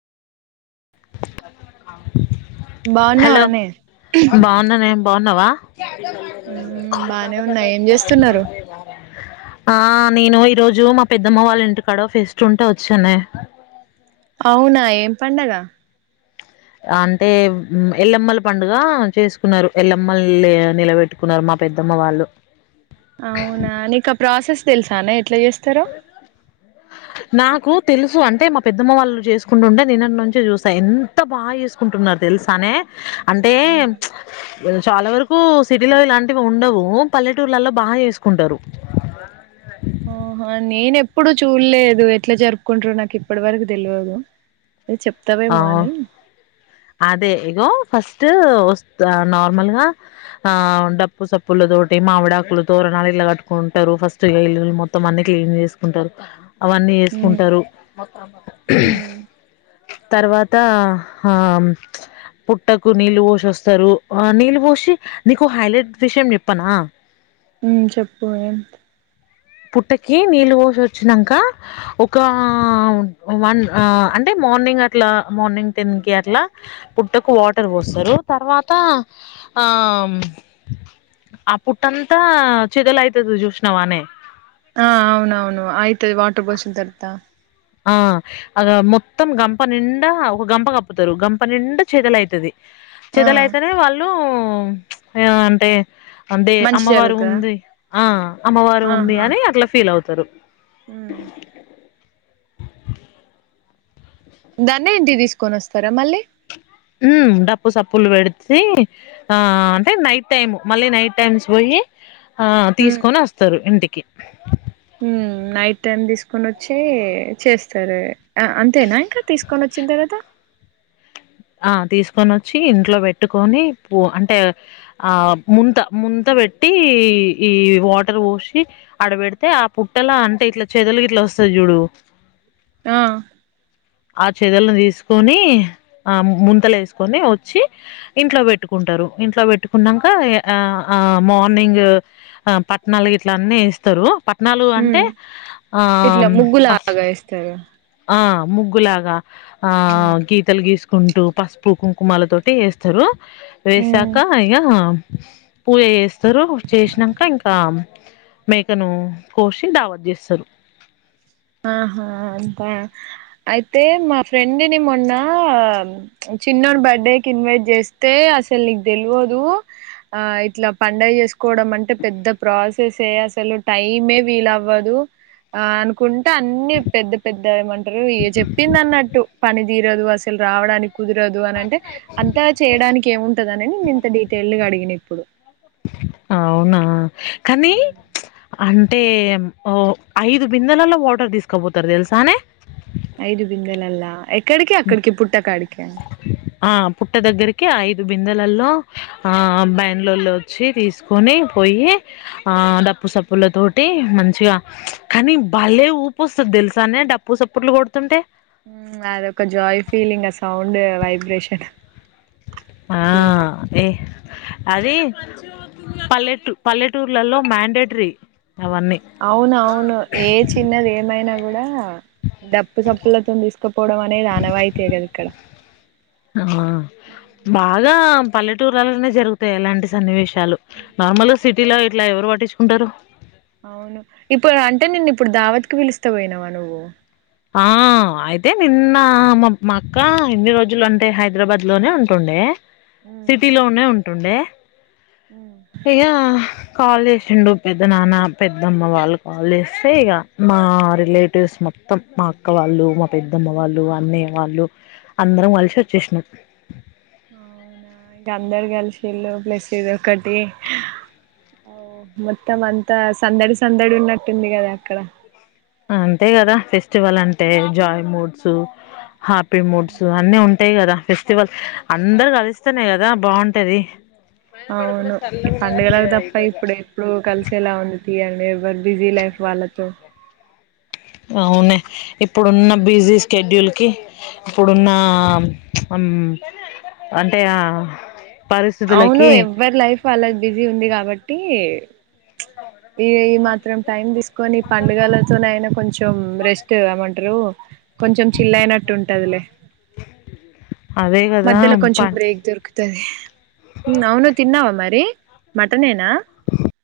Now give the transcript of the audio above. Hello బాగున్నావానే బాగున్నానే బాగున్నావా మ్మ్ బానే ఉన్నా ఏం చేస్తున్నారు ఆ నేను ఈ రోజు మా పెద్దమ్మ వాళ్ళ ఇంటికాడో ఓ ఫెస్ట్ ఉంటే వచ్చానే అవునా ఏం పండగ అంటే ఎల్లమ్మల పండుగ చేసుకున్నారు ఎల్లమ్మలు నిలబెట్టుకున్నారు మా పెద్దమ్మ వాళ్ళు అవునా నీకా ఆ ప్రాసెస్ తెలుసా నే ఎట్ల చేస్తారో నాకు తెలుసు అంటే మా పెద్దమ్మ వాళ్ళు చేసుకుంటుంటే నిన్నటి నుంచే చూసా ఎంత బాగా చేసుకుంటున్నారు తెలుసా నే అంటే అవునా చాలా వరకు సిటీలో ఇలాంటివి ఉండవు పల్లెటూర్లలో బా చేసుకుంటారు నేన్ ఎప్పుడుూ చూడలేదు ఎట్లా జరుపుకుంట్రారు నాకు ఇప్పటి వరకు తెల్వదు నువ్వు ఆ చెప్తావేమో అని అదే ఇగో ఫస్ స్ట్ వ స్తా నార్మల్ గా ఆ డప్పు సప్పుల తోటి మామిడాకులు తోరణాలు ఇలా కట్టుకుంటరు ఫస్ట్ ఇల్లులు మొత్తం అన్ని క్లీన్ చేసుకుంటరు అవన్నీ మ్మ్ చేసుకుంటారు మ్మ్ తర్వాత ఆ పుట్టకు నీళ్ళు పోష్ వస్తారు ఆ నీళ్ళ పోషి నీకు హైలైట్ విషయం చెప్పనా ఉమ్ చెప్పు ఏంత్ పుట్టకి నీళ్ళ పోసి వచ్చినాక ఒక వన్ అంటే మార్నింగ్ అట్లా మార్నింగ్ టెన్ కి అట్లా పుట్టకు వాటర్ పోస్తారు తర్వాత ఆ ఆ పుట్టంతా చిదలయుతది చూసినావానే ఆ అవునవును ఆయి తే వాటర్ బోషిన్ తరుతా ఆ అగా మొత్తం గంప నిండా ఒక గంప కప్పుతారు గంప నిండా చేదల్ అయితది ఆ చేదలయితేనే వాళ్ళు అ అంటే అంటే మంచి అమ్మవారు జరుగుతదా ఉంది ఆ అమ్మవారు ఉంది అని అట్లా ఫీల్ అవ్ తరు హు ఏ దాన్ని ఇంటి కి తీసుకొని వస్తారా మళ్ళీ మ్ డప్పు సప్పులు పెడితే ఆ అంటే నైట్ టైమ్ మళ్ళీ నైట్ టైమ్స్ పోయి ఆ మ్మ్ తీసుకొని వస్తారు ఇంటికి ఓకే హ్మ్ నైట్ టైం తీసుకొని వచ్చి చేస్తారు అంతేనా ఇంకా తీసుకొని వచ్చిన తర్వాతా ఆ తీసుకొని వచ్చి ఇంట్లో పెట్టుకొని పూ అంటే ఆ ముంత ముంత పెట్టి ఈ వాటర్ పోసి అడబెడితే ఆ పుట్టలా అంటే ఇట్లా చెదలుకి ఇట్లా వస్తది చూడు ఆ ఆ చేదులను తీసుకొని ఆ ముంతలు వేసుకొని వచ్చి ఇంట్లో పెట్టుకుంటారు ఇంట్లో పెట్టుకున్నాక ఆ ఆ మార్నింగ్ ఆ పట్టనాలు ఇట్లా అన్ని వేస్తారు పట్టనాాలు అంటే హ్మ్ ఆ ఇట్లా ముగ్గులాగా వేస్తారా ము ముగ్గు లాగా ఆ గీతలు గీసు కుంటూ పసుపు కుంకుమాల తోటి వేస్తారు హ్మ్ వేసాక య పూజ చేసి సరు చేసినాక ఇంకా మేకను కోసి దావత్ జేస్తారు ఆహా అంతా అయితే మా ఫ్రెండ్ని మొన్న చిన్నాన్న బర్త్డేకి ఇన్వైట్ చేస్తే అసలు నీకు తెల్వదు ఆ ఇట్లా పండగ చేసుకోవడం అంటే పెద్ద ప్రాసెస్సే అసలు టైమే వీల అవ్వదు ఆ అను కున్ అ అన్ని పెద్ద పెద్ద ఏమంటారు ఏ చెప్పింది అన్నట్టు పని తీరదు అసలు రావడానికి కుదరదు అని అంటే అంతా చేయడానికి కేవు ఉఃటదనే ఇంత డీటైల్ అడిగిన ఇప్పుడు అవునా కానీ అంటే ఓ ఐదు బిందెలలో వాటర్ తీసుకపోతారు తెలుసానే ఐదు బిందెలల్లా ఎక్కడికి అక్కడికి పుట్టకాడికా ఆ పుట్ట దగ్గరికి ఐదు బిందెలలో ఆ బయన్లలో వచ్చి తీసుకొని పోయి ఆ డప్పు సప్పుల తోటి మంచిగా కానీ భలే ఊపు వస్తది తెలుసానే డప్పు సప్పుటలు కొడుతుంటే అదొక జాయ్ ఫీలింగ్ అ సౌండ్ వైబ్రేషన్ ఆ అంట ఏ అది పల్లెటూ పల్లెటూర్లలో మేండేటరీ అవును అవును ఏ చిన్నది ఏమైనా కూడా డప్పు సప్పులతో తీసు పపోవడం అనేది అనవాయితీ కదే ఇక్కడ ఆ బాగా పల్లెటూర్లలోనే జరుగుతాయి ఇలాంటి సన్నివేశ్ చాలు నార్మల్ గా సీట్ తిల్లా ఇట్లా ఎవరు పట్టిచుకుంటారు అవును ఇప్పుడు అంటే నిన్ను ఇప్పుడు ధావతికి పిలుస్తే పోయినావా నువ్వు ఆ అయితే నిన్న మ మా అక్క ఇన్ని రోజులు అంటే హైదరాబాద్ లోనే ఉంటుండే. సిటీ లోనే ఉంటుండే మ్మ్ హిగా కాల్ చేసిండు పెద్ద నాన్న, పెద్దమ్మ వాళ్ళు కాల్ చేస్తే ఇగ మా రిలేటివ్స్ మొ త్తం మా అక్క వాళ్ళు, మా పెద్దమ్మ వాళ్ళు, అన్నయ్య వాళ్ళు అందరం కలిసి వచ్చేసినాం. అవునా ఇంకా అందరు కలిసిళ్లు ప్లస్ ఇది ఒకటి ఓ మొత్తం అంతా సందడి సందడి ఉన్నట్టుంది కదా అక్కడ. అంతే కదా ఫెస్టివల్ అంటే joy moods happy moods um. అన్ని ఉం టయి కదా ఫెస్టివల్ అందరు కలిస్తేనే కదా బాగుంటది అవును ఈ పండుగలకు తప్ప ఇప్పుడు ఎప్పుడు కలిసేలా ఉంది తీ అండి వ్వరి బిజీ లైఫ్ వాళ్ళతో అవునే ఇప్ ప్పుడున్న బిజీ స్కెడ్యూల్ కి ఇప్పుడున్న అం అంటే ఆ అవును పరిస్థితులకి ఎవ్వరి లైఫ్ వాళ్ళకు బిజీ ఉంది కాబ ట్టి ఇగ ఈ మాత్రం టైం తీసుకొని పండుగలతోనేయినా కొంచెం రెస్ట్ ఏమంటరు కొంచెం చిల్ల్ అయినట్టుంటదిలే అదే కదా ప్ప తది ఉమ్ అవును తిన్నావా మరి మటనే నా